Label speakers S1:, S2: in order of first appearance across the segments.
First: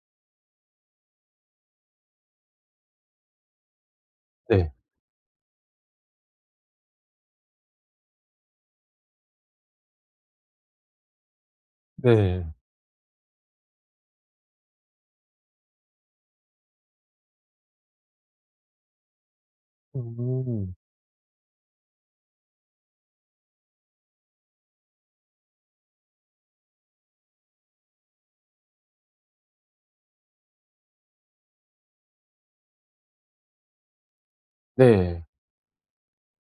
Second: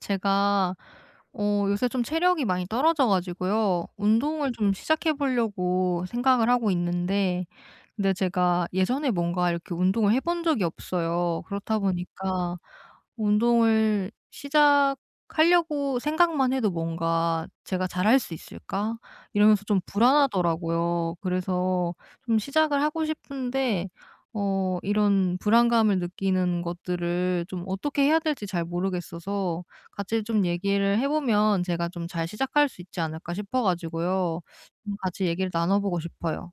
S1: 제가 요새 좀 체력이 많이 떨어져 가지고요. 운동을 좀
S2: 네.
S1: 시작해 보려고 생각을 하고 있는데, 근데 제가 예전에 뭔가 이렇게 운동을 해본 적이 없어요. 그렇다
S2: 네.
S1: 보니까 운동을 시작하려고 생각만 해도 뭔가 '제가 잘할 수 있을까?' 이러면서 좀
S2: 음.
S1: 불안하더라고요. 그래서 좀 시작을 하고 싶은데, 이런 불안감을 느끼는 것들을 좀 어떻게 해야 될지 잘 모르겠어서 같이 좀 얘기를 해 보면 제가 좀 잘 시작할 수 있지 않을까 싶어 가지고요. 좀 같이
S2: 네.
S1: 얘기를 나눠 보고 싶어요.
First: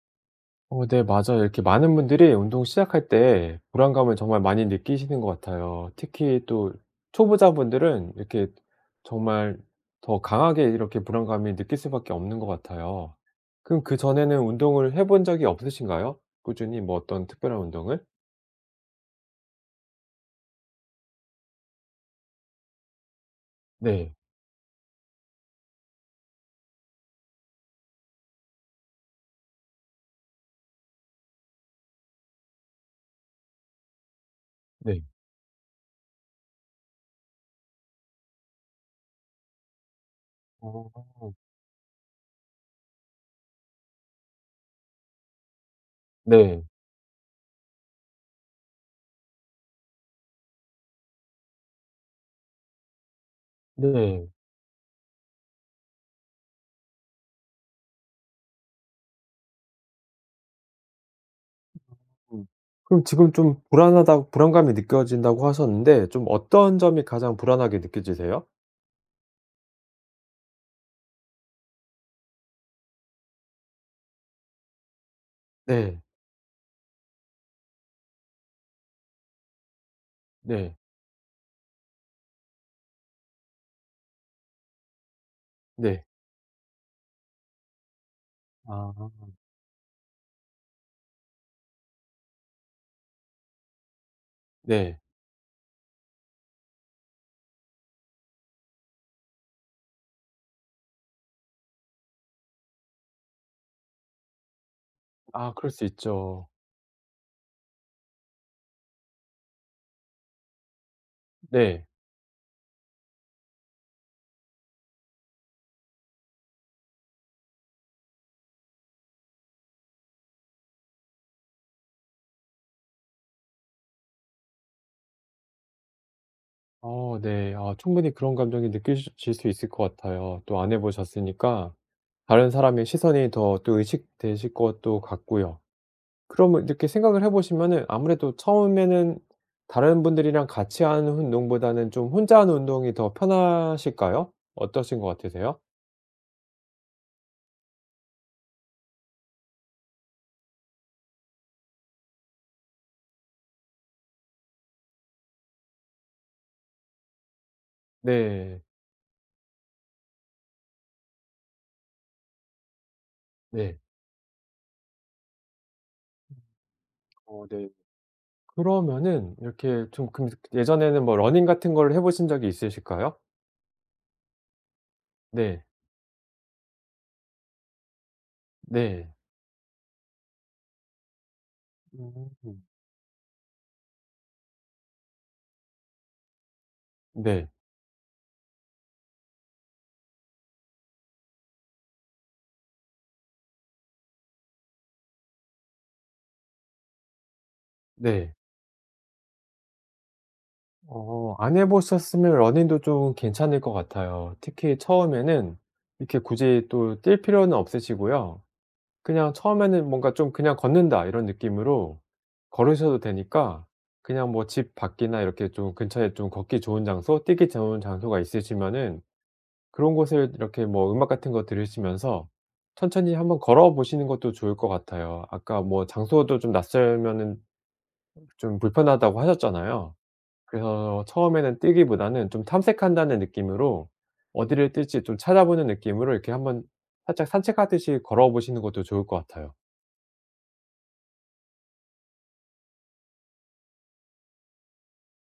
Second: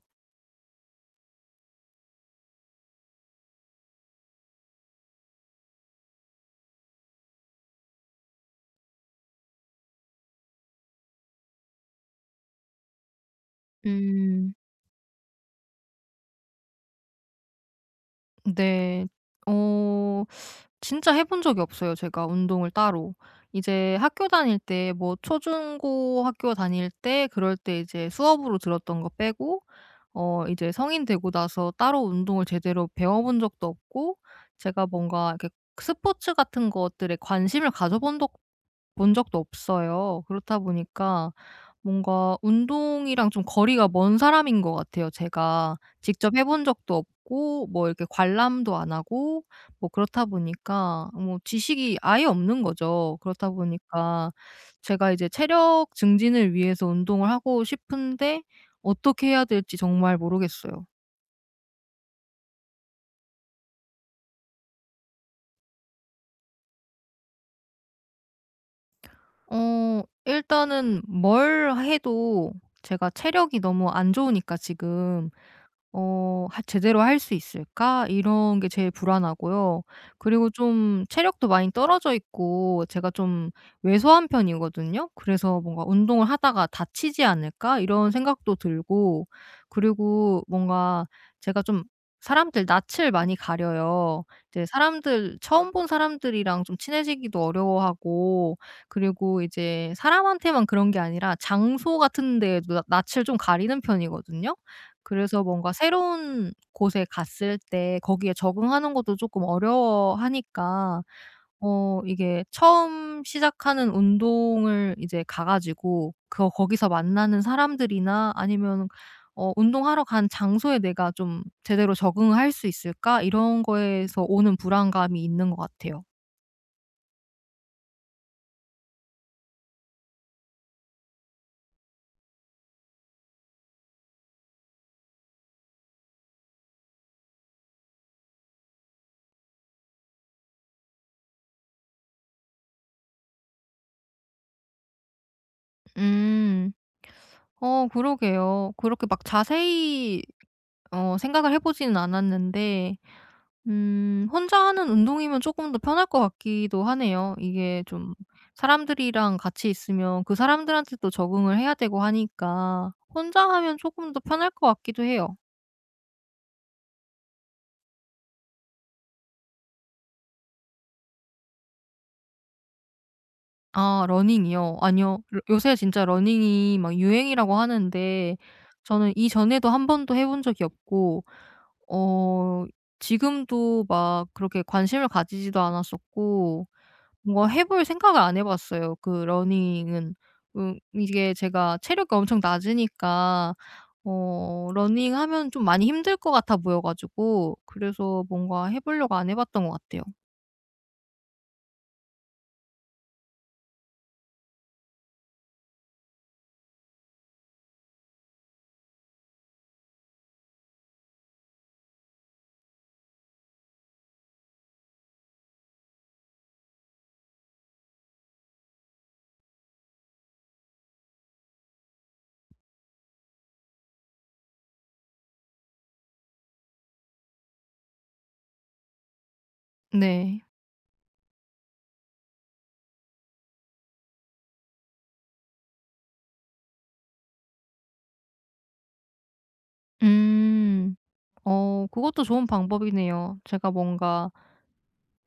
S2: 네 맞아요. 이렇게 많은 분들이 운동 시작할 때 불안감을 정말 많이 느끼시는 것 같아요. 특히 또 초보자분들은 이렇게 정말 더 강하게 이렇게 불안감이 느낄 수밖에 없는 것 같아요. 그럼 그전에는
S1: 음.
S2: 운동을 해본 적이 없으신가요? 꾸준히 뭐 어떤 특별한 운동을?
S1: 네. 어 진짜 해본 적이 없어요, 제가 운동을 따로. 이제
S2: 네.
S1: 학교 다닐 때 뭐 초중고 학교 다닐 때, 그럴 때 이제 수업으로 들었던 거 빼고, 이제 성인 되고 나서 따로 운동을 제대로 배워본 적도 없고, 제가
S2: 네.
S1: 뭔가 이렇게 스포츠 같은 것들에 관심을 가져본 적 본 적도 없어요. 그렇다
S2: 어.
S1: 보니까 뭔가 운동이랑 좀 거리가 먼 사람인 것 같아요, 제가. 직접 해본
S2: 네.
S1: 적도 없고 뭐 이렇게 관람도 안 하고, 뭐 그렇다 보니까 뭐 지식이 아예 없는 거죠. 그렇다
S2: 네.
S1: 보니까 제가 이제 체력 증진을 위해서 운동을 하고 싶은데 어떻게 해야 될지 정말 모르겠어요.
S2: 음. 그럼 지금 좀 불안하다고 불안감이 느껴진다고 하셨는데 좀 어떤 점이 가장 불안하게 느껴지세요?
S1: 일단은 뭘 해도 제가 체력이 너무 안 좋으니까 지금,
S2: 네.
S1: 어 하 '제대로 할 수 있을까?' 이런 게 제일 불안하고요. 그리고
S2: 네.
S1: 좀 체력도 많이 떨어져 있고 제가 좀 왜소한 편이거든요. 그래서 뭔가
S2: 네.
S1: '운동을 하다가 다치지 않을까?' 이런 생각도
S2: 아.
S1: 들고, 그리고 뭔가 제가 좀 사람들 낯을 많이 가려요. 이제
S2: 네.
S1: 사람들, 처음 본 사람들이랑 좀 친해지기도 어려워하고, 그리고 이제 사람한테만 그런 게 아니라 장소 같은 데에도 낯 낯을 좀 가리는 편이거든요. 그래서
S2: 아 그럴
S1: 뭔가
S2: 수 있죠.
S1: 새로운 곳에 갔을 때 거기에 적응하는 것도 조금 어려워하니까
S2: 네.
S1: 이게 처음 시작하는 운동을 이제 가 가지고 거 거기서 만나는 사람들이나, 아니면 '운동하러 간 장소에 내가 좀 제대로 적응을 할 수 있을까?' 이런 거에서 오는 불안감이 있는 것 같아요.
S2: 네. 아 충분히 그런 감정이 느끼실 수 있을 것 같아요. 또 안 해 보셨으니까 다른 사람의 시선이 더 또 의식되실 것도 같고요. 그러면 이렇게 생각을 해 보시면은 아무래도 처음에는 다른 분들이랑 같이 하는 운동보다는 좀 혼자 하는 운동이 더 편하실까요? 어떠신 것 같으세요?
S1: 음. 그러게요. 그렇게 막 자세히 생각을 해 보지는 않았는데, 혼자 하는 운동이면 조금 더 편할 것 같기도 하네요. 이게 좀
S2: 네.
S1: 사람들이랑 같이 있으면 그 사람들한테 또 적응을 해야 되고 하니까 혼자 하면
S2: 네.
S1: 조금 더 편할 것 같기도 해요.
S2: 네. 그러면은 이렇게 좀 그 예전에는 뭐 러닝 같은 걸 해 보신 적이 있으실까요?
S1: 아, 러닝이요? 아니요. 요
S2: 네.
S1: 요새 진짜 러닝이 막 유행이라고 하는데 저는
S2: 네.
S1: 이전에도 한 번도 해본 적이 없고, 어
S2: 음.
S1: 지금도 막 그렇게 관심을 가지지도 않았었고, 뭔가
S2: 네.
S1: 해볼 생각을 안 해 봤어요, 그 러닝은. 이게 제가 체력이 엄청 낮으니까 러닝하면 좀 많이 힘들 것 같아 보여 가지고, 그래서
S2: 네.
S1: 뭔가 해 보려고 안 해 봤던 것 같아요.
S2: 안 해 보셨으면 러닝도 좀 괜찮을 것 같아요. 특히 처음에는 이렇게 굳이 또 뛸 필요는 없으시고요. 그냥 처음에는 뭔가 좀 '그냥 걷는다.' 이런 느낌으로 걸으셔도 되니까 그냥 뭐 집 밖이나 이렇게 좀 근처에 좀 걷기 좋은 장소, 뛰기 좋은 장소가 있으시면은 그런 곳을 이렇게 뭐 음악 같은 거 들으시면서 천천히 한번 걸어 보시는 것도 좋을 것 같아요. 아까 뭐 장소도 좀 낯설면은 좀 불편하다고 하셨잖아요.
S1: 네.
S2: 그래서 처음에는 뛰기보다는 좀 탐색한다는 느낌으로 어디를 뛸지 좀 찾아보는 느낌으로 이렇게 한번 살짝 산책하듯이 걸어 보시는 것도 좋을 것 같아요.
S1: 음. 그것도 좋은 방법이네요. 제가 뭔가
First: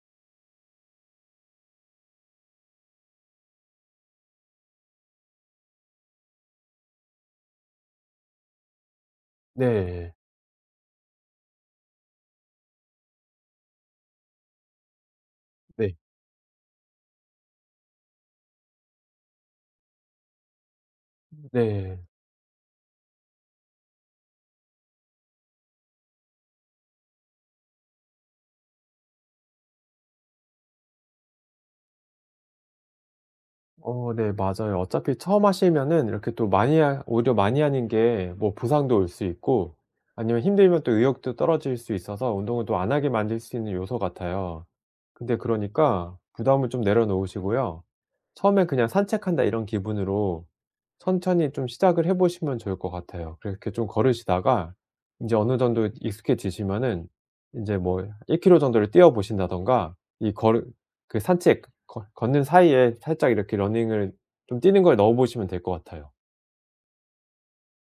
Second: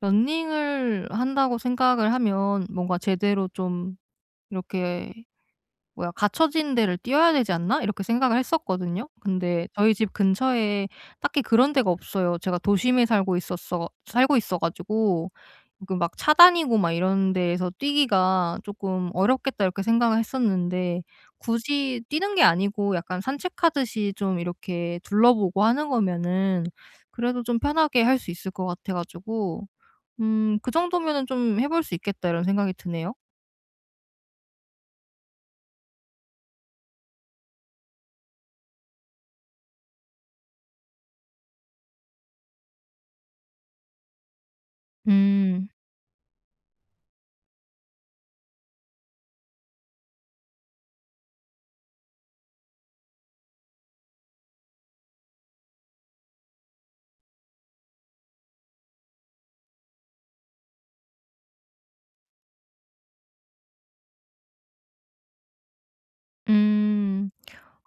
S1: 러닝을 한다고 생각을 하면 뭔가 제대로 좀 이렇게 뭐야 '갖춰진 데를 뛰어야 되지 않나?' 이렇게 생각을 했었거든요. 근데 저희 집
S2: 네.
S1: 근처에 딱히 그런 데가 없어요. 제가 도심에 살고 있어 가지고 '그
S2: 네.
S1: 막 차단이고 막 이런 데에서 뛰기가 조금 어렵겠다.' 이렇게 생각을 했었는데,
S2: 네.
S1: 굳이 뛰는 게 아니고 약간 산책하듯이 좀 이렇게 둘러보고 하는 거면은 그래도 좀 편하게 할 수 있을 것 같아 가지고, '그 정도면은 좀 해볼 수 있겠다.' 이런 생각이 드네요.
S2: 네 맞아요. 어차피 처음 하시면은 이렇게 또 많이 하 오히려 많이 하는 게 뭐 보상도 올 수 있고 아니면 힘들면 또 의욕도 떨어질 수 있어서 운동을 또 안 하게 만들 수 있는 요소 같아요. 근데
S1: 음.
S2: 그러니까 부담을 좀 내려놓으시고요. 처음에 그냥 '산책한다.' 이런 기분으로 천천히 좀 시작을 해 보시면 좋을 것 같아요. 그렇게 좀 걸으시다가 인제 어느 정도 익숙해지시면은 인제 뭐 1 킬로 정도를 뛰어 보신다든가 이 걸을 그 산책 걷 걷는 사이에 살짝 이렇게 러닝을 좀 뛰는 걸 넣어 보시면 될 것 같아요.
S1: 음.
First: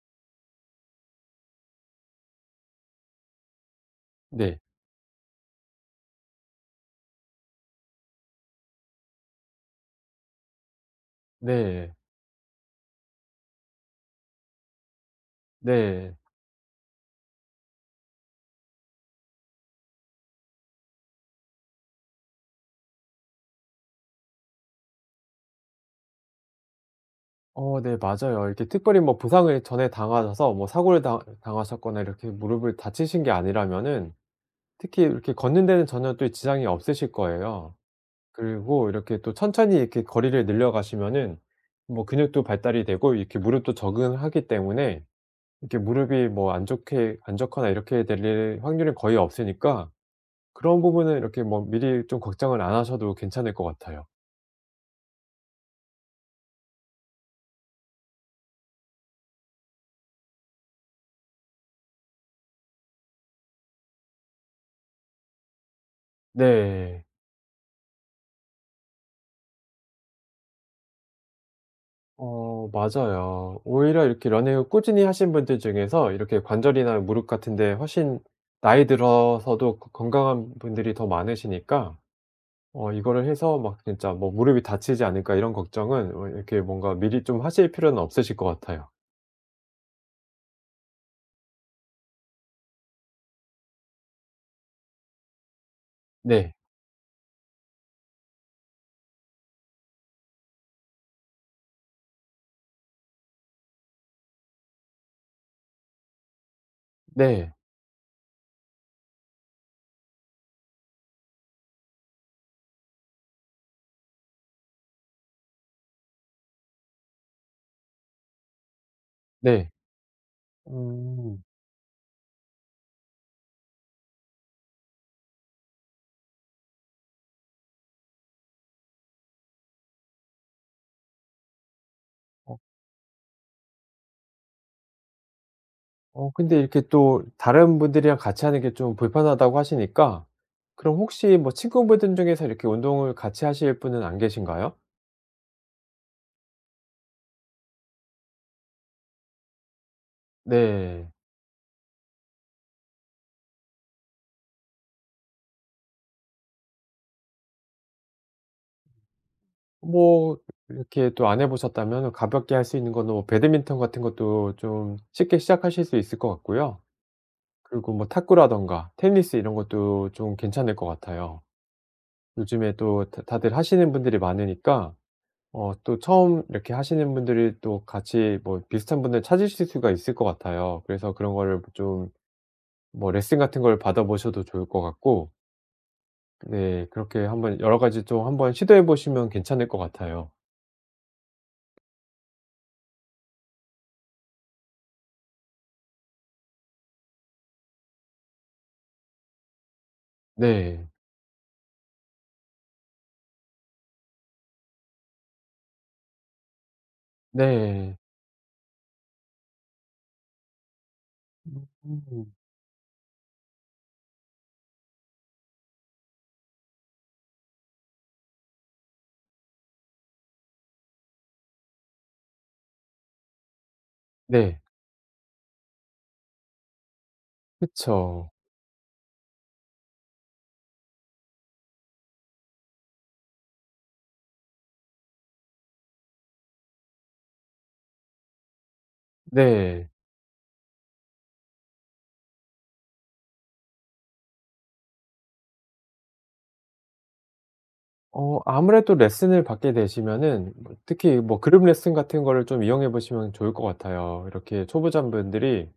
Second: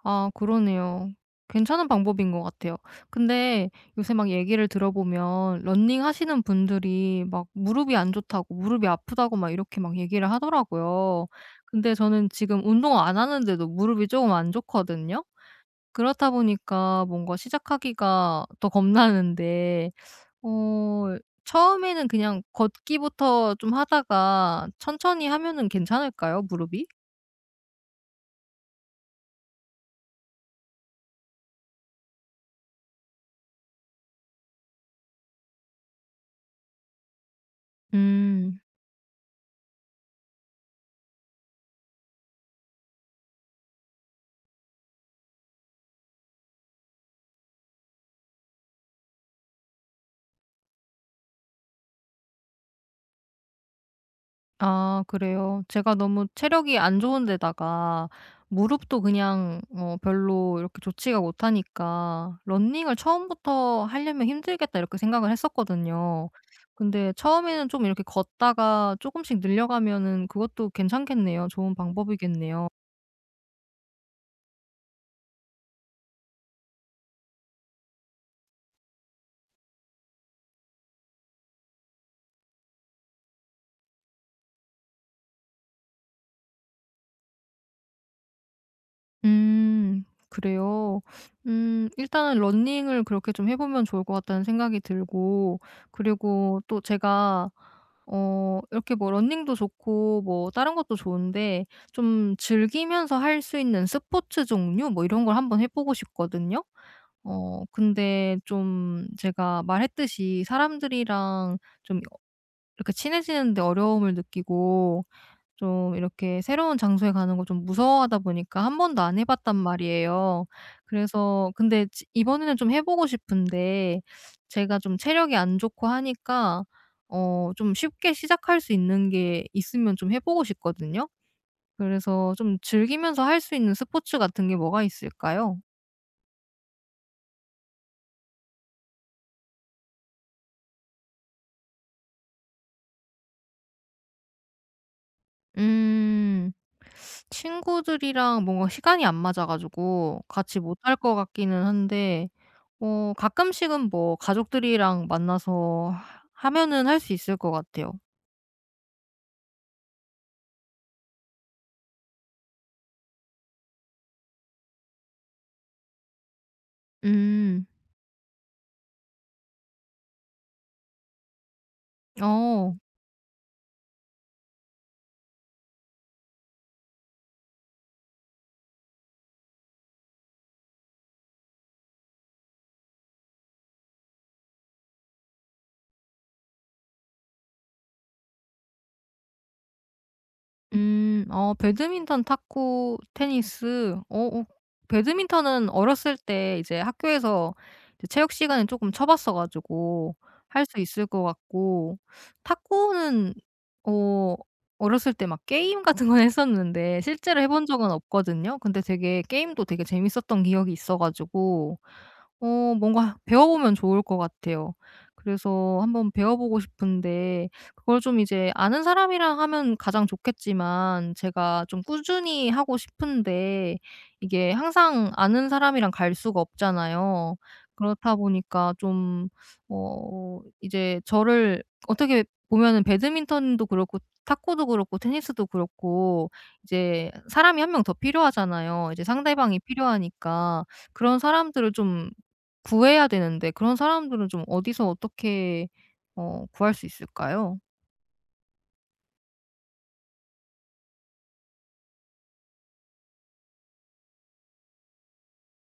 S1: 아, 그러네요. 괜찮은 방법인 것 같아요. 근데 요새 막
S2: 네.
S1: 얘기를 들어보면 러닝 하시는 분들이 막 무릎이 안 좋다고, 무릎이 아프다고 막 이렇게 막 얘기를 하더라고요. 근데
S2: 네.
S1: 저는 지금 운동 안 하는데도 무릎이 조금 안 좋거든요.
S2: 네.
S1: 그렇다 보니까 뭔가 시작하기가 더 겁나는데, 어 처음에는 그냥 걷기부터 좀 하다가 천천히 하면은 괜찮을까요, 무릎이?
S2: 네 맞아요. 이렇게 특별히 뭐 부상을 전에 당하셔서 뭐 사고를 당 당하셨거나 이렇게 무릎을 다치신 게 아니라면은 특히 이렇게 걷는 데는 전혀 또 지장이 없으실 거예요.
S1: 음.
S2: 그리고 이렇게 또 천천히 이렇게 거리를 늘려 가시면은 뭐 근육도 발달이 되고 이렇게 무릎도 적응하기 때문에 이렇게 무릎이 뭐 안 좋게 안 좋거나 이렇게 될 일 확률이 거의 없으니까 그런 부분은 이렇게 뭐 미리 좀 걱정을 안 하셔도 괜찮을 것 같아요.
S1: 아, 그래요? 제가 너무 체력이 안 좋은 데다가 무릎도 그냥 별로 이렇게 좋지가 못하니까 '러닝을 처음부터 하려면 힘들겠다.' 이렇게 생각을 했었거든요.
S2: 네.
S1: 근데 처음에는 좀 이렇게 걷다가 조금씩 늘려가면은 그것도 괜찮겠네요. 좋은 방법이겠네요.
S2: 맞아요. 오히려 이렇게 러닝을 꾸준히 하신 분들 중에서 이렇게 관절이나 무릎 같은 데 훨씬 나이 들어서도 거 건강한 분들이 더 많으시니까 이거를 해서 막 진짜 뭐 '무릎이 다치지 않을까.' 이런 걱정은 이렇게 뭔가 미리 좀 하실 필요는 없으실 것 같아요.
S1: 음. 그래요? 일단은 러닝을 그렇게 좀 해 보면 좋을 것 같다는 생각이 들고,
S2: 네.
S1: 그리고 또 제가 이렇게 뭐 러닝도 좋고 뭐 다른 것도 좋은데, 좀 즐기면서 할 수 있는 스포츠 종류 뭐 이런 걸 한번 해 보고 싶거든요.
S2: 네.
S1: 근데 좀 제가 말했듯이 사람들이랑 좀 이렇게 친해지는 데 어려움을 느끼고, 좀 이렇게 새로운 장소에 가는 거 좀 무서워하다 보니까 한 번도 안 해 봤단
S2: 네.
S1: 말이에요.
S2: 음.
S1: 그래서, 근데 지 이번에는 좀 해 보고 싶은데, 제가 좀 체력이 안 좋고 하니까 좀 쉽게 시작할 수 있는 게 있으면 좀 해 보고 싶거든요. 그래서 좀 즐기면서 할 수 있는 스포츠 같은 게 뭐가 있을까요?
S2: 근데 이렇게 또 다른 분들이랑 같이 하는 게 좀 불편하다고 하시니까 그럼 혹시 뭐 친구분들 중에서 이렇게 운동을 같이 하실 분은 안 계신가요?
S1: 음. 친구들이랑 뭔가 시간이 안 맞아 가지고 같이 못할
S2: 네.
S1: 것 같기는 한데, 가끔씩은 뭐 가족들이랑 만나서 하면은 할 수 있을 것 같아요.
S2: 뭐 이렇게 또 안 해 보셨다면 가볍게 할 수 있는 거는 뭐 배드민턴 같은 것도 좀 쉽게 시작하실 수 있을 것 같고요.
S1: 음.
S2: 그리고 뭐 탁구라든가 테니스 이런 것도 좀 괜찮을 것 같아요. 요즘에
S1: 어.
S2: 또 다 다들 하시는 분들이 많으니까 또 처음 이렇게 하시는 분들이 또 같이 뭐 비슷한 분들 찾으실 수가 있을 것 같아요. 그래서 그런 거를 좀 뭐 레슨 같은 걸 받아 보셔도 좋을 것 같고 네 그렇게 한번 여러 가지 좀 한번 시도해 보시면 괜찮을 것 같아요.
S1: 음. 배드민턴, 탁구, 테니스. 배드민턴은 어렸을 때 이제 학교에서 이제 체육 시간에 조금 쳐 봤어 가지고 할 수
S2: 네.
S1: 있을 것 같고, 탁구는 어 어렸을 때 막 게임 같은 건 했었는데 실제로 해본 적은
S2: 네.
S1: 없거든요. 근데 되게 게임도 되게 재밌었던 기억이 있어 가지고
S2: 음.
S1: 뭔가 배워보면 좋을 것 같아요. 그래서 한번 배워보고 싶은데, 그걸 좀 이제 아는 사람이랑 하면 가장 좋겠지만 제가 좀 꾸준히 하고 싶은데 이게
S2: 네.
S1: 항상 아는 사람이랑 갈 수가 없잖아요. 그렇다
S2: 그쵸.
S1: 보니까 좀 이제 저를, 어떻게 보면은 배드민턴도 그렇고 탁구도 그렇고 테니스도 그렇고 이제 사람이 한 명 더 필요하잖아요. 이제 상대방이
S2: 네.
S1: 필요하니까. 그런 사람들을 좀 구해야 되는데, 그런 사람들은 좀 어디서 어떻게 구할 수 있을까요?
S2: 아무래도 레슨을 받게 되시면은 뭐 특히 뭐 그룹 레슨 같은 거를 좀 이용해 보시면 좋을 것 같아요. 이렇게 초보자분들이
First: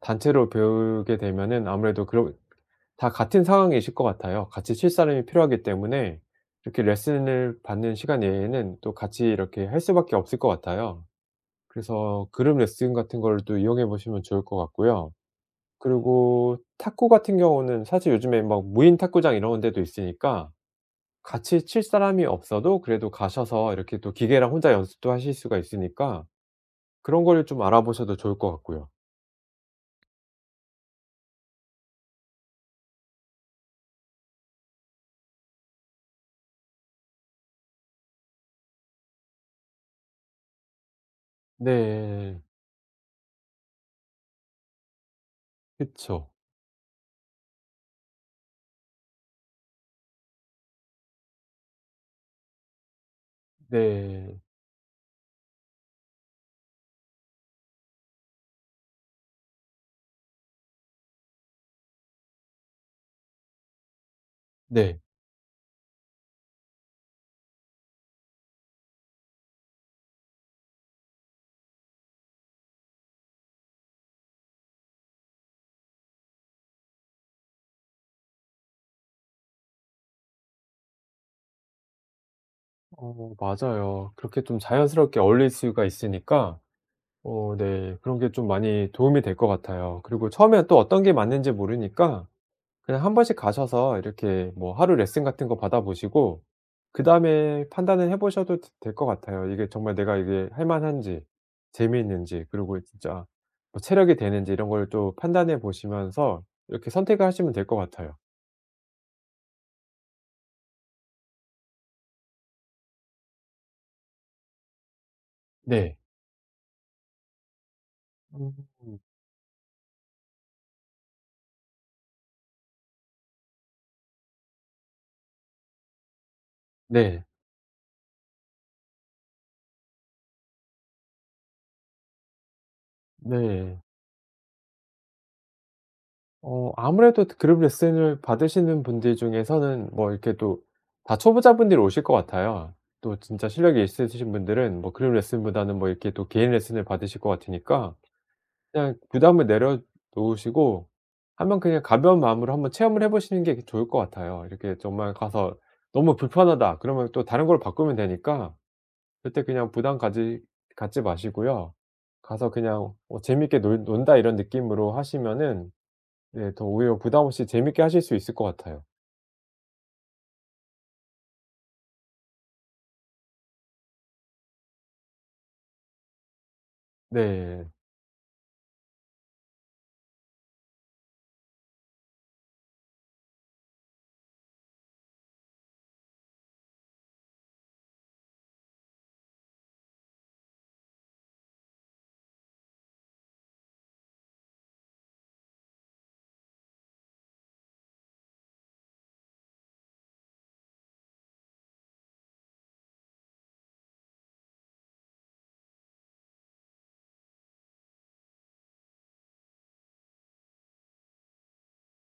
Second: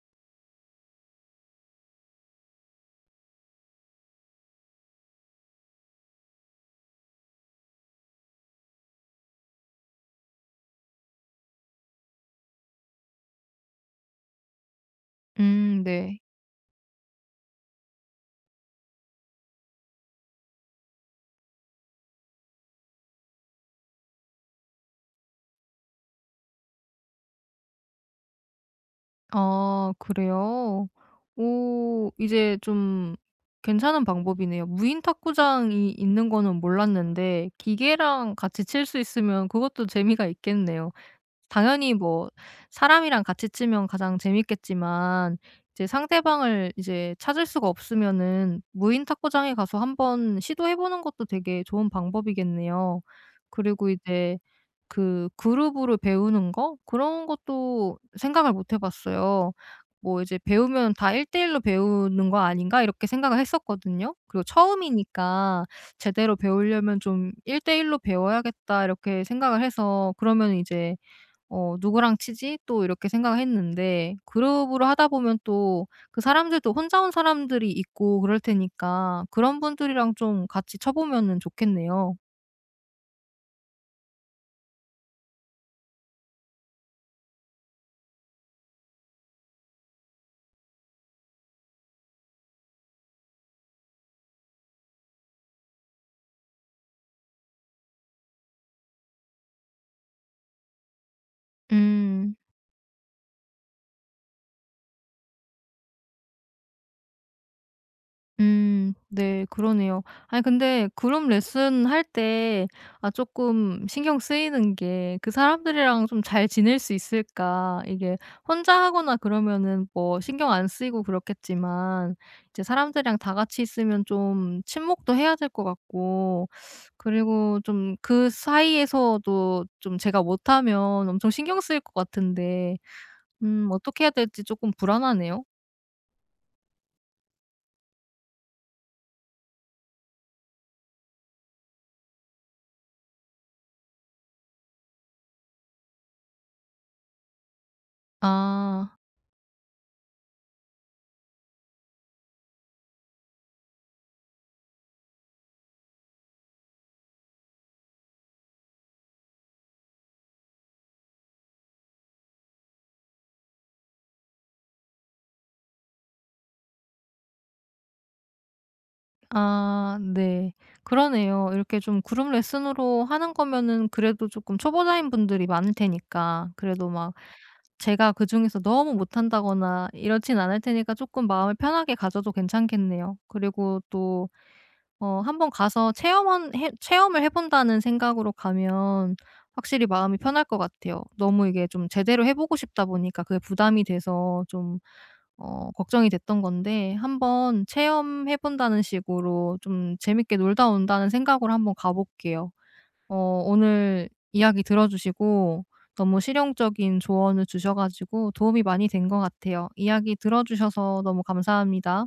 S2: 단체로 배우게 되면은 아무래도 그런 다 같은 상황이실 것 같아요. 같이 칠 사람이 필요하기 때문에 이렇게 레슨을 받는 시간 외에는 또 같이 이렇게 할 수밖에 없을 것 같아요. 그래서 그룹 레슨 같은 거를 또 이용해 보시면 좋을 것 같고요.
S1: 음. 네.
S2: 그리고 탁구 같은 경우는 사실 요즘에 막 무인 탁구장 이런 데도 있으니까 같이 칠 사람이 없어도 그래도 가셔서 이렇게 또 기계랑 혼자 연습도 하실 수가 있으니까 그런 거를 좀 알아보셔도 좋을 것 같고요.
S1: 아, 그래요? 오, 이제 좀 괜찮은 방법이네요. 무인 탁구장이 있는 거는 몰랐는데 기계랑 같이 칠 수 있으면 그것도 재미가 있겠네요. 당연히 뭐
S2: 네.
S1: 사람이랑 같이 치면 가장 재밌겠지만 이제
S2: 그쵸.
S1: 상대방을 이제 찾을 수가 없으면은 무인 탁구장에 가서 한번 시도해 보는 것도 되게 좋은 방법이겠네요. 그리고 이제
S2: 네.
S1: 그룹으로 배우는 거, 그런 것도 생각을 못해 봤어요. 뭐 이제 '배우면 다 1대1로 배우는 거 아닌가?' 이렇게 생각을 했었거든요. 그리고
S2: 네.
S1: 처음이니까 '제대로 배우려면 좀 1대1로 배워야겠다.' 이렇게 생각을 해서, 그러면 이제 '어 누구랑 치지?' 또 이렇게 생각 했는데, 그룹으로 하다 보면 또 그 사람들도 혼자 온 사람들이 있고 그럴 테니까 그런 분들이랑 좀 같이 쳐보면은 좋겠네요.
S2: 맞아요. 그렇게 좀 자연스럽게 어울릴 수가 있으니까 네 그런 게 좀 많이 도움이 될 것 같아요. 그리고 처음에 또 어떤 게 맞는지 모르니까 그냥 한 번씩 가셔서 이렇게 뭐 하루 레슨 같은 거 받아 보시고 그다음에 판단을 해 보셔도 될 것 같아요. 이게 정말 내가 이게 할 만한지
S1: 음.
S2: 재미있는지 그리고 진짜 뭐 체력이 되는지 이런 걸 또 판단해 보시면서 이렇게 선택을 하시면 될 것 같아요.
S1: 음. 네. 그러네요. 아니 근데 그룹 레슨할 때 아, 조금 신경 쓰이는 게 그
S2: 네.
S1: 사람들이랑 좀 잘 지낼 수 있을까? 이게 혼자
S2: 음.
S1: 하거나 그러면은 뭐 신경 안 쓰이고 그렇겠지만 이제 사람들이랑 다 같이 있으면 좀 친목도 해야 될 것 같고,
S2: 네.
S1: 그리고 좀 그 사이에서도 좀 제가 못하면 엄청 신경 쓰일 것 같은데,
S2: 네.
S1: 어떻게 해야 될지 조금 불안하네요.
S2: 아무래도 그룹 레슨을 받으시는 분들 중에서는 뭐 이렇게 또 다 초보자분들이 오실 것 같아요. 또 진짜 실력이 있으신 분들은 뭐 그룹 레슨보다는 뭐 이렇게 또 개인 레슨을 받으실 것 같으니까 그냥
S1: 아.
S2: 부담을 내려 놓으시고 한번 그냥 가벼운 마음으로 한번 체험을 해 보시는 게 좋을 것 같아요. 이렇게 정말 가서 '너무 불편하다.' 그러면 또 다른 걸로 바꾸면 되니까 절대 그냥 부담 가지 갖지 마시고요. 가서 그냥 재밌게 놀 논다.' 이런 느낌으로 하시면은 네. 더 오히려 부담 없이 재밌게 하실 수 있을 것 같아요.
S1: 아, 네. 그러네요. 이렇게 좀 그룹 레슨으로 하는 거면은 그래도 조금 초보자인 분들이 많을 테니까, 그래도 막
S2: 네.
S1: 제가 그중에서 너무 못한다거나 이렇진 않을 테니까 조금 마음을 편하게 가져도 괜찮겠네요. 그리고 또 한번 가서 체험한 해 체험을 해 본다는 생각으로 가면 확실히 마음이 편할 것 같아요. 너무 이게 좀 제대로 해 보고 싶다 보니까 그게 부담이 돼서 좀 걱정이 됐던 건데, 한번 체험해 본다는 식으로 좀 재밌게 놀다 온다는 생각으로 한번 가 볼게요. 어 오늘 이야기 들어 주시고 너무 실용적인 조언을 주셔 가지고 도움이 많이 된 것 같아요. 이야기 들어 주셔서 너무 감사합니다.